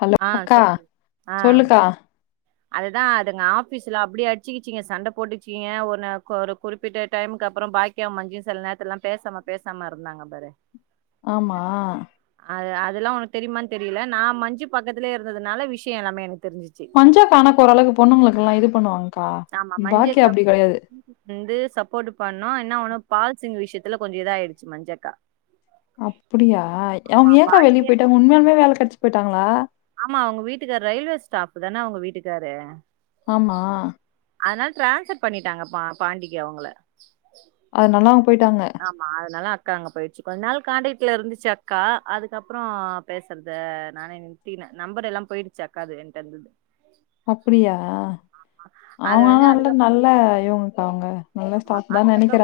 Hello ஆ அக்கா சொல்லுங்க. ஆ சொல்லுக்கா அதுதான் அதுங்க ஆபீஸ்ல அப்டியே அடிச்சுிக்கிச்சீங்க சண்ட போட்டுகுச்கிங்க ஒ நே ஒரு குறிப்பிட்ட டைமுக்கு அப்பறம் பாக் கியா மஞ்சின் சில நேரத்துல்லா பேசாம பேசாம இருந்தாங்க பாரு ஆமா அ அதெல்லாம் உனக்கு தெரியுமான்னு தெரில நா மஞ்சு பக்கத்திலேயே இருந்ததுனால விஷயம் எல்லாமே எனக்கு தெரிஞ்சிருச்சு மஞ்சக்கா ஆனா ஓரளவுக்கு பொண்ணுங்களுக்குல்லாம் இது பண்ணுவாங்க்கா ஆமா பாக்கியா மஞ்சக்கா அப்டி கிடையாது வந்து சப்போர்ட்டு பண்ணா என்னா ஒன்னும் பால் சிங் விஷயத்துல கொஞ்சம் இதா ஆயிடுச்சு மஞ்சக்கா அப்டியா ஆமா அவ்ங்க ஏக்கா வெளியே பாக்கியா போயிட்டாங்க உண்மையாலுமே வேல கெடச்சு போய்ட்டாங்களா ஆமா அவுங்க வீட்டுக்காரு ரயில்வே ஸ்டாஃப் தானே அவங்க வீட்டுக்காரு ஆம்மா அதனால டிரான்ஸ்பர் பண்ணிட்டாங்க பா பாண்டிக்கு அவுங்கள அதுநால்ல அவுங்க போய்ட்டாங்க அதனால அக்கா அங்க போயிச்சு கொஞ்ச நாள் காண்டக்ட்ல இருந்துச்சு அக்கா அதுக்கப்றோ பேசுறத நானே நித்தின நம்பர் எல்லா போயிடுச்சு அக்காது என்டந்துது அப்டியா அவ அது வந்து ஆனா நல்ல யோகோக்கா அங்க நல்லா ஸாடாஃப் தா நெனக்கிற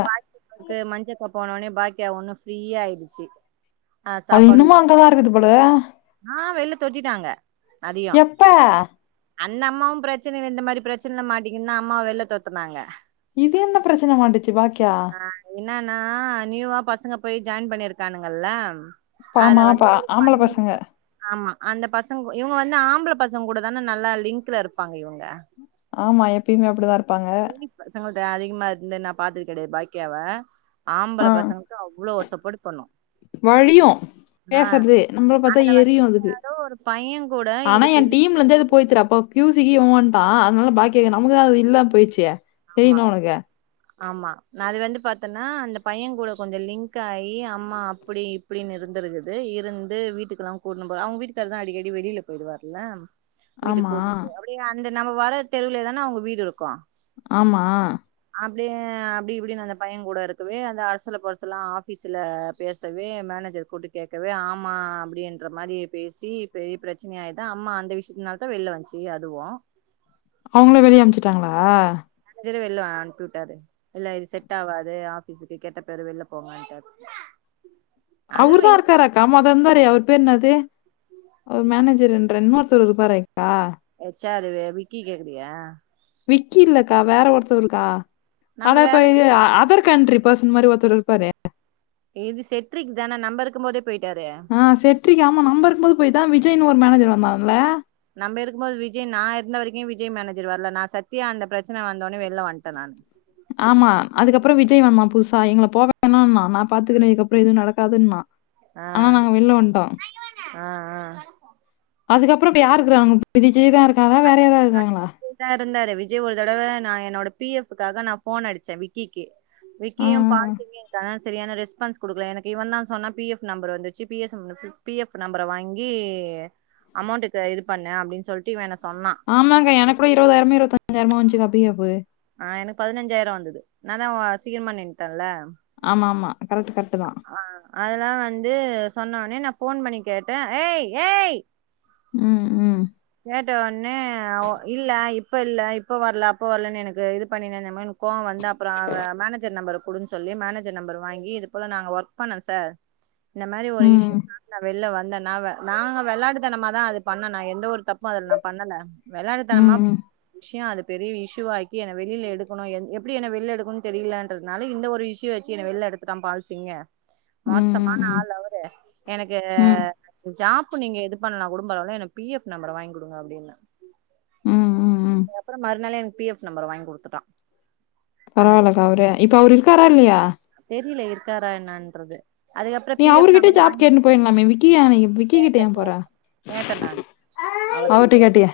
க்கு மஞ்சக்கா போனோனே பாக்கியா ஒன்னு ஃப்ரீயா ஆயிடுச்சு ஆ அது சாப்பாடு இன்னுமு அங்கதா இருக்குது போல ஆ வெள்ல தொட்டிட்டாங்க அதையு ட அந்த அம்மாவு பிரச்சனைல இந்த மாரி பிரச்சனைல்ல மாட்டீகுனுதா அம்மாவ வெள்ல தொரத்துனாங்க இது என்ன பிரச்சன மாட்டுச்சு பாக்கியா ஆ என்னன்னா நியூவா பசங்க போய் ஜாயின் பண்ணிருக்கானுங்கல்ல அதுல பாமா வந்து பா ஒரு ஆம்பள பைய பசங்க கிட்ட ஆமா அந்த பசங்க இவுங்க வந்து ஆம்பள பசங்க கூட தான நல்லா லிங்க்ல இருப்பாங்க இவங்க ஆமா எப்பயுமே அப்டிதா இருப்பாங்க பசங்கள்ட அதிகமா இருந்து நா பாத்தது கெடையாது பாக்கியாவ ஆம்பள பசங்களுக்கு அவ்ளோ சப்போட்டு பண்ணு வலியு ஆ பேசுறது நம்மள பாத்தா எரியு அதுக்கு ஏதோ ஒரு பைய கூட ஆனா எ இதுக்கு டீம் அப்பலந்தே அது போய்த்துடா அப்பா க்யூ சி கி இவ வன்டா அதனால பாக்கியா நமக்குா தா அது இல்லாம போய்ச்சே ஆமா ஆமா நா அது வந்து பாத்தன்னா அந்த பைய கூட கொஞ்சோ லிங்க் ஆயி அம்மா அப்டி அப்டின்னு இருந்துருக்குது இருந்து வீட்டுக்கெல்லா கூட்ணு போறா அவுங்க வீட்டுக்காரு தா அடிக்கடி வெளில போயிடுவாருல வீட்டுக்கு ஆமா கூட்னு அப்டியே அந்த நம்ம வர தெருவுலே தான அவுங்க வீடு இருக்கு ஆமா அப்டே அப்டி இப்டின்னு அந்த பைய கூட இருக்கவே அந்த அரசலபொரசலா ஆபீஸ்ல பேசவே மேனேஜர் கூட்டு கேக்கவே ஆமா அப்டின்ற மாரி பேசி பெரிய பிரச்சனயாயி தா அம்மா அந்த விஷயத்துனால தா வெள்ல வன்சு இ அதுவோ அவுங்களே வெளிய அமுச்சுட்டாங்களா அஞ்சர வெள்ல அனுப்பி உட்டாரு இல்ல இது செட் ஆவாது ஆபீஸுக்கு கெட்ட பேரு வெள்ல போங்கன்டாரு அவுருதா இருக்காரா க்காமொத இருந்தாரே அவரு பேரு என்னது அவர் மேனேஜர் என்ற இன்னோர்தரு இருப்பாரேக்கா ஹேச் ஆரு விக்கி கேக்குறியா விக்கி இல்லக்கா வேற ஒருத்தவருக்கா நம்ம அதா இப்ப வேல செ இ அதர் கண்ட்ரி பர்சன் மாரி ஒருத்தர் இருப்பாரே இது செட்ரிக் தான நம்ப இருக்கும் போதே போய்ட்டாரே ஆ செட்ரிக்‌ ஆமா நம்ப இருக்கும் போது போய் தா விஜய்னு ஒரு மேனேஜர் வந்தான்ல நம்ம இருக்கும் போது விஜய் நா இருந்த வரைக்கு விஜய் மேனேஜர் வர்ல நா சத்தியா அந்த பிரச்சனை வந்தோனே வெளிய வன்ட நானு ஆமா அதுக்கப்பறோ விஜய் வந்தா புதுசா எங்கள போவேணாண்ணா நா பாத்துக்கற இதுக்கப்புறோ எதுவு நடக் காதுன்னா ஆ ஆ ஆ அதுக்கப்புறோ இப்ப யாருக்குராங் விஜய் தா இருக்கா வேறயார எதா இருக்காங்களா விஜய் தா இருந்தாரு விஜய் ஒரு தடவ நா என்னோட பி எஃப் காக நா ஃபோன் அடிச்ச விக்கிக்கு ஆ, விக்கியு ஆ. பார்க்கிங்கு சரியான ரெஸ்ஃபான்ஸ் குடுக்கலா எனக்கு இவ தா சொன்னா பி எஃப் நம்பர் வந்துச்சு பி எஸ் பி எஃப் நம்பர வாங்கி அமௌன்ட்டுக்கு இது பண்ணு அப்டின்னு சொல்ட்டு இவ என்ன சொன்னா ஆமாங்க எனக்கூட இருபதாயிரமோ இருபத்தஞ்சாயிரமோ வந்துச்சுங்க பிஎஃப்பு ஆ எனக்கு பதினெஞ்சாயிரோ வந்தது நா தா சீக்கிரமா நின்ட்டேன்ல ஆமா ஆமா கரெக்ட் கரெக்ட் தா ஆ அதெல்லா வந்து சொன்ன ஒன்னே நா ஃபோன் பண்ணி கேட்டே ஏய் ஏய் ம் ம் கேட்டவுன்னே அவ இல்ல இப்பல்ல இப்ப வரல அப்ப வரலன்னு எனக்கு இது பண்ணிந்த மாரி கோவோ வந்து அப்புறோ அவ மேனேஜர் நம்பர் குடுன் சொல்லி மேனேஜர் நம்பர் வாங்கி இது போல நாங்க ஒர்க் பண்ணோ சார் இந்த மாரி ஒரு இஷ் யூ ம், நா வெள்ல வந்தேன்னாவ நாங்க வெள்ளாட்டுத்தனமா தா அது பண்ணுனோ எந்த ஒரு தப் ப்பு நா பண்ணல ம், வெள்ளாட்டுத்தனமா ம், விஷ்யோ அது பெரிய இசுவாக் கி என்ன வெளியில எடுக்கணு எப்பிடி என்ன வெள்ல எடுக்கணுன்னு தெரியலன்றதுனால இந்த ஒரு இஷுவ வச்சு என்ன வெளில எடுத்துட்டா பால்சிங் ம், மோசமான ம், ஆள் அவரு எனக்கு ம், ஜாப்பு நீங்க எது பண்ணலாக் பரவால்ல எனக்கு பிஎஃப் நம்பர வாங்கி கொடுங்க அப்டின்ன ம் ம் ம் அதுக்ப்புறோ மறுநள்ளே எனக்கு பிஎஃப் நம்பர வாங்கி குடுத்துட்டா பரவால்லக்கா அவரு இப்ப அவரு இருக்காரா இல்லையா தெரில இருக்காரா என்னன்றதே அதுக்கப்புறோ நீ பிஎஃப் அவருகிட்ட நம்பர ஜாப் கேட்டுன்னு வாங்கி போயிடலாமே! விக்கி ஏன் விக்கி கிட்ட ஏன் போற? [inaudible] கேட்டா நானு அவர்ட்டயே அவர்ட்ட கேட்டே கேட்டியா?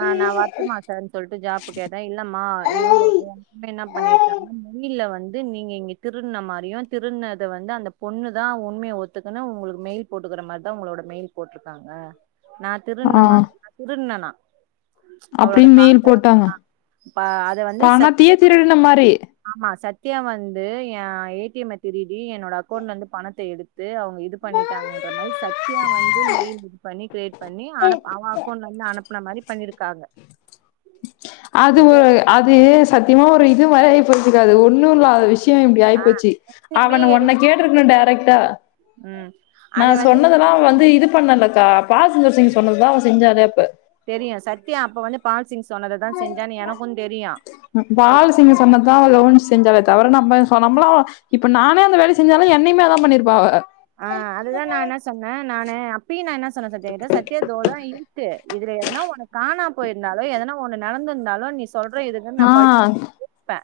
ஆ நா வரட்டுமா சார்னு சொல்லிட்டு ஜாப்பு கேட்டே இல்லம்மா இவங்க வரைங் இன்னு என்ன பண்ணிருக்காங்க மெயில்ல வந்து நீங்க இங்க திருட்ன மாதிரியு திருடுனத வந்து அந்த பொண்ணு தா உண்மையை ஒத்துக்கன்னு உங்களுக்கு மெயில் போட்டுக்குற மாரிதா உங்களோட மெயில் போட்ருக்காங்க நா ஆ. திருடுன மாரி நா திருட்னன்னா அப்படின்னு மெயில் போட்டாங்க அத வந்து ச பணத்தையே திருடுன மாரி ஆமா சத்யா வந்து எ ஏ டி எம்ம திருடி என்னோட அக்கௌண்ட்ல இருந்து பணத்த எடுத் த்து அவங்க இது பண்ணிட்டாங்கன்றா மாரி சத்யா வந்து மெயில் இது பண்ணி கிரேட் பண்ணி அனுப் அவ அக்கௌண்ட்லருந்து அனுப்புன மாரி பண்ணிருக்காங்க அது சத்யா ஒரு அது சத்தியமா ஒரு இது வரை ஆகிப்போச்சுக்கா ஒன்னு இல்லாத விஷ் யோ இப்பிடி ஆ ஆயிப்போச்சு அவ உன்னன கேட்டுருக்குன்னு டேரக்ட்டா ம் நா அத வந்து சொன்னதெல்லா வந்து இது பண்ணேலக்கா பாஸ்மிர்சிங் சொன்னதுதா அவ செஞ்சானே அப்ப தெரியு சத்யா அப்ப வந்து பால்சிங் சொன்னததா செஞ்சான்னு எனக்கு தெரியு ம் பால்சிங் சொன்னதா அவ வந்து செஞ்சாலே தவுர நம்ம சொன்ன நம்பல இப்ப நானே அந்த வேல செஞ்சாலு என்னையுமே அதா பண்ணிருப்பா அவ ஆ அதுதா நா என்ன சொன்னே நானு அப்பயு நா என்ன சொன்னே சத்தயா கிட்ட சத்யா இந்தவோதா இருக்கு இதுல எதனா ஒன்னு காணா போயிருந்தாலோ எதனா ஒன்னு நடந்துருந்தாலோ நீ சொல் சொல்ற இதுக்கு நா ஆ பழி [inaudible] பே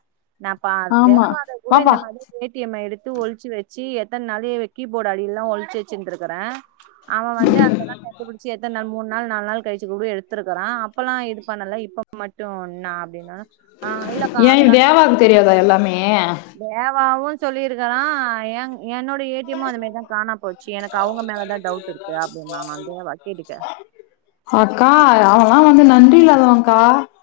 நா பழம் ஆமா. தேவாத கூட வாப்பா. இந்த மாரிலா போயிட் டி எம்ல எடுத்து ஒழிச்சு வச்சு எத்தன நாள்லு கீபோர்டு அடியெல்லல்லா ஒழிச்சு வெச்சின்ட்ருக்குறே அவன் வந்து அதெல்லா கண்டு புடிச்சி எத்தன நா மூணு நாள் நாலு நாள் கழிச்சு கூட எடுத்திருக்குறா அப்பல்லா இது பண்ணல இப்ப மட்டு என்னா அப்டின்னா ஆ இல்லக்கா ஏ அதெல்லா தேவாவுக்கு தெரியாதா எல்லாமே தேவாவு சொல்லியிருக்குறா எங் என்னோட் அப்ப ஏ டி எம்மு அதே மாரி தா காணா போச்சு எனக்கு அவங்க மேலதா டவுட்ருக்கு அப்டின்னான்னா தேவா கேட்டுக்க அக்கா அவ் அவலா வந்து நன்றி இல்லாதவங்க்கா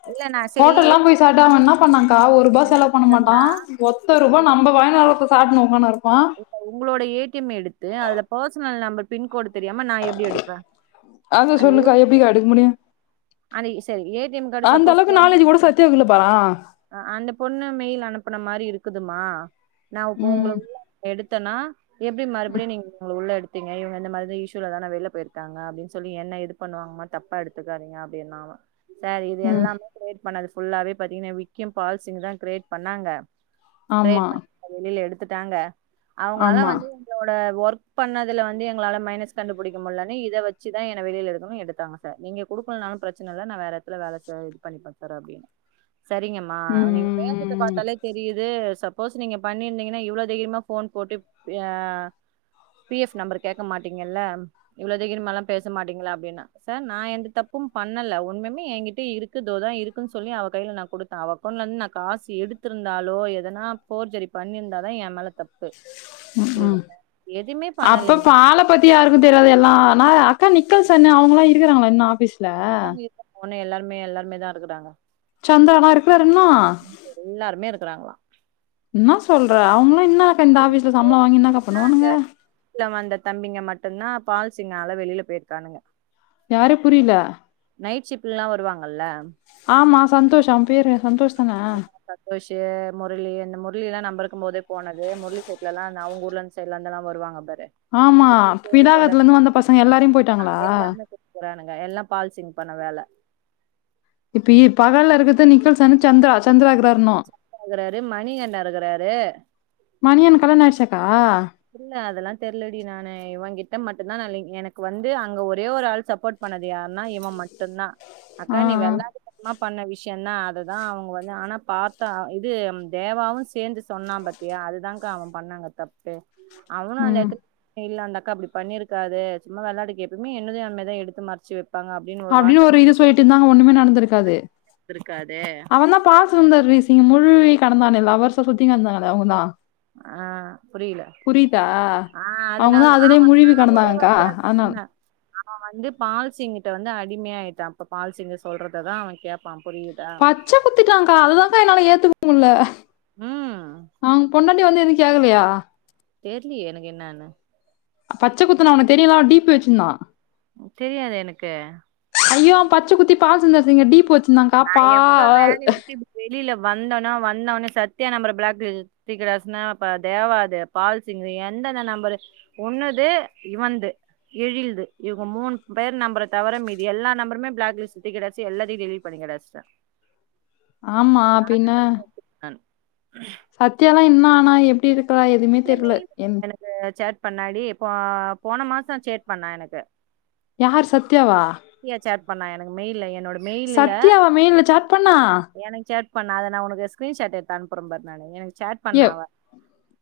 இல்ல நா சரி ஹோட்டல்லாம் போய் சாப்ட்டா அவன் என்ன பண்ணாக்கா ஒரு ரூபா எனக்கு செலவு பண்ண மாட்டா கேக்குறனா ஒத்த ரூபா நம்ம வாங்கி வர சாப்ட்னு உக்கானு இருப்பா இப்ப உங்களோட ஏ டி எம் எடுத்து அதுல பர்ஸ்னல் நம்பர் பின்கோடு தெரியாம நா எப்டி எடுப்பே அது எப்டிக்கா எடுக்க முடியு அன்னக்கி சரி A T M card suppose அளவுக்கு போன் நாலேஜ் கூட சத்யாவுக்கு இல்ல பாரா அ அந்த பொண்ணு மெயில் அனுப்புன மாரி இருக்குதும்மா நா இப்ப உங்கள ம் எடுத்தன்னா எப்டி ம், மறுபடியு நீங்க அவுங்கள உள்ள எடு ப்பீங்க இவுங்க இந்த மாதிரி இஷ்யூல தான வெளியில போயிருக்காங்க அப்டின் சொல்லி என்ன இது பண்ணுவாங்கம்மா தப்பா எடுத்துக்காதீங்க அப்டின்னாவே சரி இது ம் எல்லாமே கிரேட் பண்ணது ஃபுல்லாவே பாத்தீங்கன்னா விக்கிம் பால்சிங்க் தா கிரியேட் பண்ணாங்க ஆமா கிரியேட் பண்ண வெளியில எடுத்துட்டாங்க அவுங்க ஆனா ஆமா வந்து என்னோட ஒர்க் பண்ணதுல வந்து எங்களால மைனஸ் கண்டுபிடிக்க முடியலன்னு இத வச்சுதா என்ன வெளியில எடுக்கணும்னு எடுத்தாங்க ச நீங்க குடுக்கலனானு பிரச்சன இல்ல நா வேற எட்த்துல வேல செ இது பண்ணி குடுத்துர்றே அப்டின்னே சரிங்கம்மா ம் நீங்க பேசறதப் ம் பாத்தாலே தெரியுது சப்போஸ் நீங்க பண்ணிருந்தீங்கன்னா இவ்வளோ தைரியமா ஃபோன் போட்டு அ பி எஃப் நம்பர் கேட்க மாட்டீங்கல்ல இவ்ளோ தகிரமல்லா பேச மாட்டீங்களா அப்டின்னா சார் நா எந்த தப்பும் பண்ணல ஒன்னுமுமே என்கிட்ட இருக்கு இதோதா இருக்குன்னு சொல்லி அவ கையில நா குடுத்தே அவ அக்கௌன்ட் இருந்து நா காசு எடுத்து த்துருந்தாலோ எதனா ஃபோர்ஜரி பண்ணிருந்தாதா என் மேல தப் ம் ம் எதுமே அப்ப பண்ணலேங்க பால பத்தி யாருக்கு தெரியாது எல்லா ஆனா அக்கா நிக்கல்சன்னு அவுங்கல்லா இருக்கிறாங்களா இன்னு ஆஃபிஸ் இருக்காங்க இருக்காங்க இன்னு எல்லாமே எல்லாருமே தா இருக்குறாங்க சந்திரனா இருக்குறாரு இன்னு எல்லாருமே இருக்குறாங்களா என்ன சொல்ற அவுங்கல்லா இன்னு இந்த ஆஃபீஸ்ல சம்பளம் வாங்கி என்னாக்கா பண்ணுவானுங்க ட்டுல வந்த தம்பிங்க மட்டும்தா பால்சிங்கால வெளியில போயிருக்கானுங்க யாரு புரியல நைட் ஷிஃப்ட்லல்லா வருவாங்கல்ல ஆமா சந்தோஷ் அவன் பேரு சந்தோஷ் அனா குரேஷீ முரளி இந்த முரளி எல்லா நம்ப இருக்கும் போதே போனது முரளி சைட்ல எல்லா நா அவுங்க ஊர்ல இருந்து சைல்லந்தெல்லா வருவாங்க பாரு ஆமா பேரு பேரு கொண்ட பினாகத்துல இருந்து வந்த பசங்க எல்லாரையும் போயிட்டாங்களா எல்லாமே போறானுங்க எல்லா பால் சிங் பண்ண வேல இப்ப இ பகல்ல இருக்கிறது நிகல்சன்னு சந்திரா சந்திரா கிறாரணு சந்த்ரா இருக்குறாரு மணி அண்ணன் இருக்குறாரு மணியன்னுக்கு கல்யாணம் ஆயிருச்சாக்கா இல்ல அதெல்லா தெர்லடி நானு இவன் கிட்ட மட்டுந்தா நா எனக்கு வந்து அங்க ஒரே ஒரு ஆள் சப்போர்ட் பண்ணது யாருன்னா இவன் மட்டும்தா ஆ அக்கா ஆ நீ வெள்ளாடுக்க ம்மா பண்ண விஷயந்தா அதுதா அவுங்க வந்து ஆனா பாத்தா இது தேவாவு சேந்து சொன்னா பாத்தி தியா அதுதான்கா அவன் பண்ண அங்க தப்பே அவனு அந்த ம் எடத்து இல்ல அந்தக்கா அப்டி பண்ணிருக்காது சும்மா வெளாட்டுக்கு சும்மா எப்பயுமே என்னதயு அந்த மாரி தா எடுத்து மறச்சு வைப்பாங்க அப் அப்டின்னு ஒரு இது சொல்லிட்டு இருந்தா அங்க ஒண்ணுமே நடந்திருக்காது இருக்காது அவன்தா பாஸ் சுந்தர் வீஸிங்கு முழு வீக் கடந்தான்ல்ல லவ்வர்ஸா சுத்திக்கிருந்தால்ல அவங்க தா ஆ புரியல ஆ அவங்கதா அதனாலே அதுலயே முழுவி கடந்தாங்கக்கா அதனால சொன்ன அவன் வந்து பால்சிங்ட்ட வந்து அடிமையாயிட்டான் இப்ப பால்சிங் சொல்றததா அவன் கேப்பான் புரியு பச்ச குத்திட்டாங்க்கா அதுதாக்கா என்னாலே ஏத்துக்க முடியல ம் அவுங்க பொண்டாட் இன்னு வந்து எதுவு கேக்கலையா தெர்லயே எனக்கு என்னான்னு பச்சக் குத்தினா அவன தெரில டீ பி வச்சிந்தான் தெரியாதே எனக்கு ஐயோ பச்ச குத்தி பால் சிங் இங்க டீ பி வச்சிருந்தாம்ப்பா பால் வெளில வந்தோன்னா வந்த உட்னே சத்தியா நம்பள பிளாக்கு த்தி கிடாசுன்னா தேவாது பால்சிங் து எந்தந்த நம்பரு உன்னுது இவன்ந்து எழில்து இவங்க மூணு பேர் நம்பற தவிர மீதி எல்லா நம்பருமே பிளாக்லிஸ்ட் தூக்கிகிடாச்சி எல்லாத்தையும டெலிட் பண்ணி கடாச்ட்டே ஆமா பின்ன நான் சத்தியாலாம் என்ன ஆனா எப்டி இருக்கா எதுவுமே என் தெரியல மெயில் என் இருக்குங்க எனக்கு சேட் பண்ணாடி இப்ப போன மாசம் சேட் பண்ணா எனக்கு யார் சத்யாவா த்தியா சேட் பண்ணா எனக்கு மெயில்ல என்னோட மெயில்ல சத்தியாவ மெயில்ல சேட் பண்ணா எனக்கு சேட் பண்ணா அத நா உனக்கு ஸ்கிரீன்ஷட் எடுத் அனுப்பற பாரு நானு எனக்கு சேட் ஏ பண்ணா அவ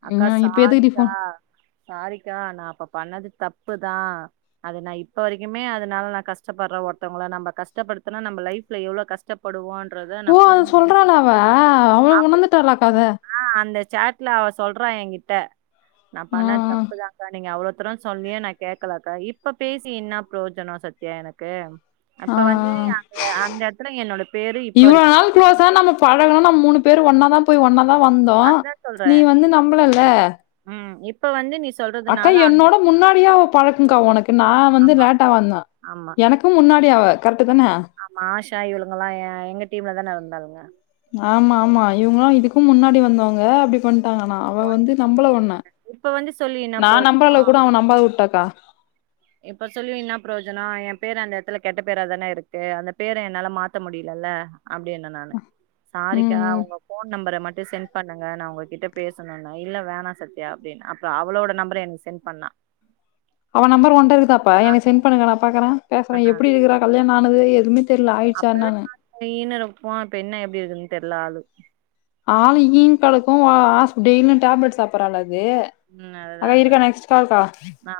அக்கா ஐயோ, இப்ப எதுக்குடி சாரிக்கா ஃபோன் சாரிக்கா நா அப்ப பண்ணது தப்பு தா அது நா இப்ப வரைக்குமே அதனால நா கஷ்ட ப்படுற ஒருத்தவங்கள நம்ப கஷ்டப்படுத்தினா நம்ப லைஃப்ல எவ்ள கஷ் ப்படுவோன்றத நா ஓ அத புரிஞ்ச சொல்றாளா அவ அவள அப்டி உணர்ந்துட்டாளா கதை அ அந்த சேட்ல அவ சொல்றா என்கிட்ட நா ஆ, பண்ணது தப் பு தா கா நீங்க அவ்வளதரம் சொல்லியே நா கேக்கலக்கா இப்ப பேசி என்ன பிரயோஜனம் சத் எனக்கு ஆ. அப்ப வந்து அந்த அந்த இடத்துல என்னோட பேரு இப்ப வரைக் க்ளோசா நம்ப பழகுனா நம்ம மூணு பேரு ஒன்னா தா போய் ஒன்னாதா அ வந்தோம் அதா சொல்றே நீ வந்து நம்பலல்ல ம் இப்ப வந்து நீ சொ அக்கா என்னோட முன்னாடியே அவ பழக்கங்க்கா உனக்கு நா வந்து ஆமா லேட்டா வந்த ஆமா எனக்கு அதுக்கு முன்னாடி அவ கரெக்ட்டு தானே ஆமா ஆஷா இவளுங்கல்லாம் எங்க டீம்ல தானே இந்தாளுங்க ஆமா ஆமா இவங்கல்லாம் இதுக்கும் முன்னாடி வந்தவங்க அப்டி பண்ட்டாங்க ஆனா அவ ஒன்- வந்து நம்புல உன்ன இப்ப வந்து சொல்லி என்ன நா நம்புன பிரயோஜனோ அளவுக்கு கூட அவ நம்பாத விட்டாக்கா இப்ப சொல்லி என்ன ப்ரோஜனம் என் பேரு அந்த இடத்துல கெட்ட பேரா தானே இருக்கு அந்த பேர என்னால மாத்த முடியலல்ல அப்டின்ன நானு ம், சாரிக்கா ம். உங்க போன் நம்பர மட்டும் சென்ட் ன் பண்ணுங்க நா உங்ககிட்ட பேசணுனா இல்ல வேணா சத்தியா அப்டின்ன அப்பறம் அவளோட நம்பர எனக்கு சென்ட் பண்ணா அவ நம்பர் உன்ட்ட இருக்காப்பா எனக்கு சென் பண்ணுங்க நா பாக்கறேன் ஆ பேசறேன் எப்டி இருக்குறா கல்யாணம் ஆனது எதுமே தெ தெர்ல ஆயிடுச்சா என்னான்னு சீ ன்னு இழுப்புவான் இப்ப என்ன எப்டி இருக்குன்னு தெர்ல ஆளு ஆளு ஈ ன்னு கிடக்கும் அ ஆஸ் டெய்லியும் டேப்லெட் சாப்பற ஆளா அது ம் அதுதா அக்கா அதுதா இருக்கா நெக்ஸ்ட் கால்கா ஆ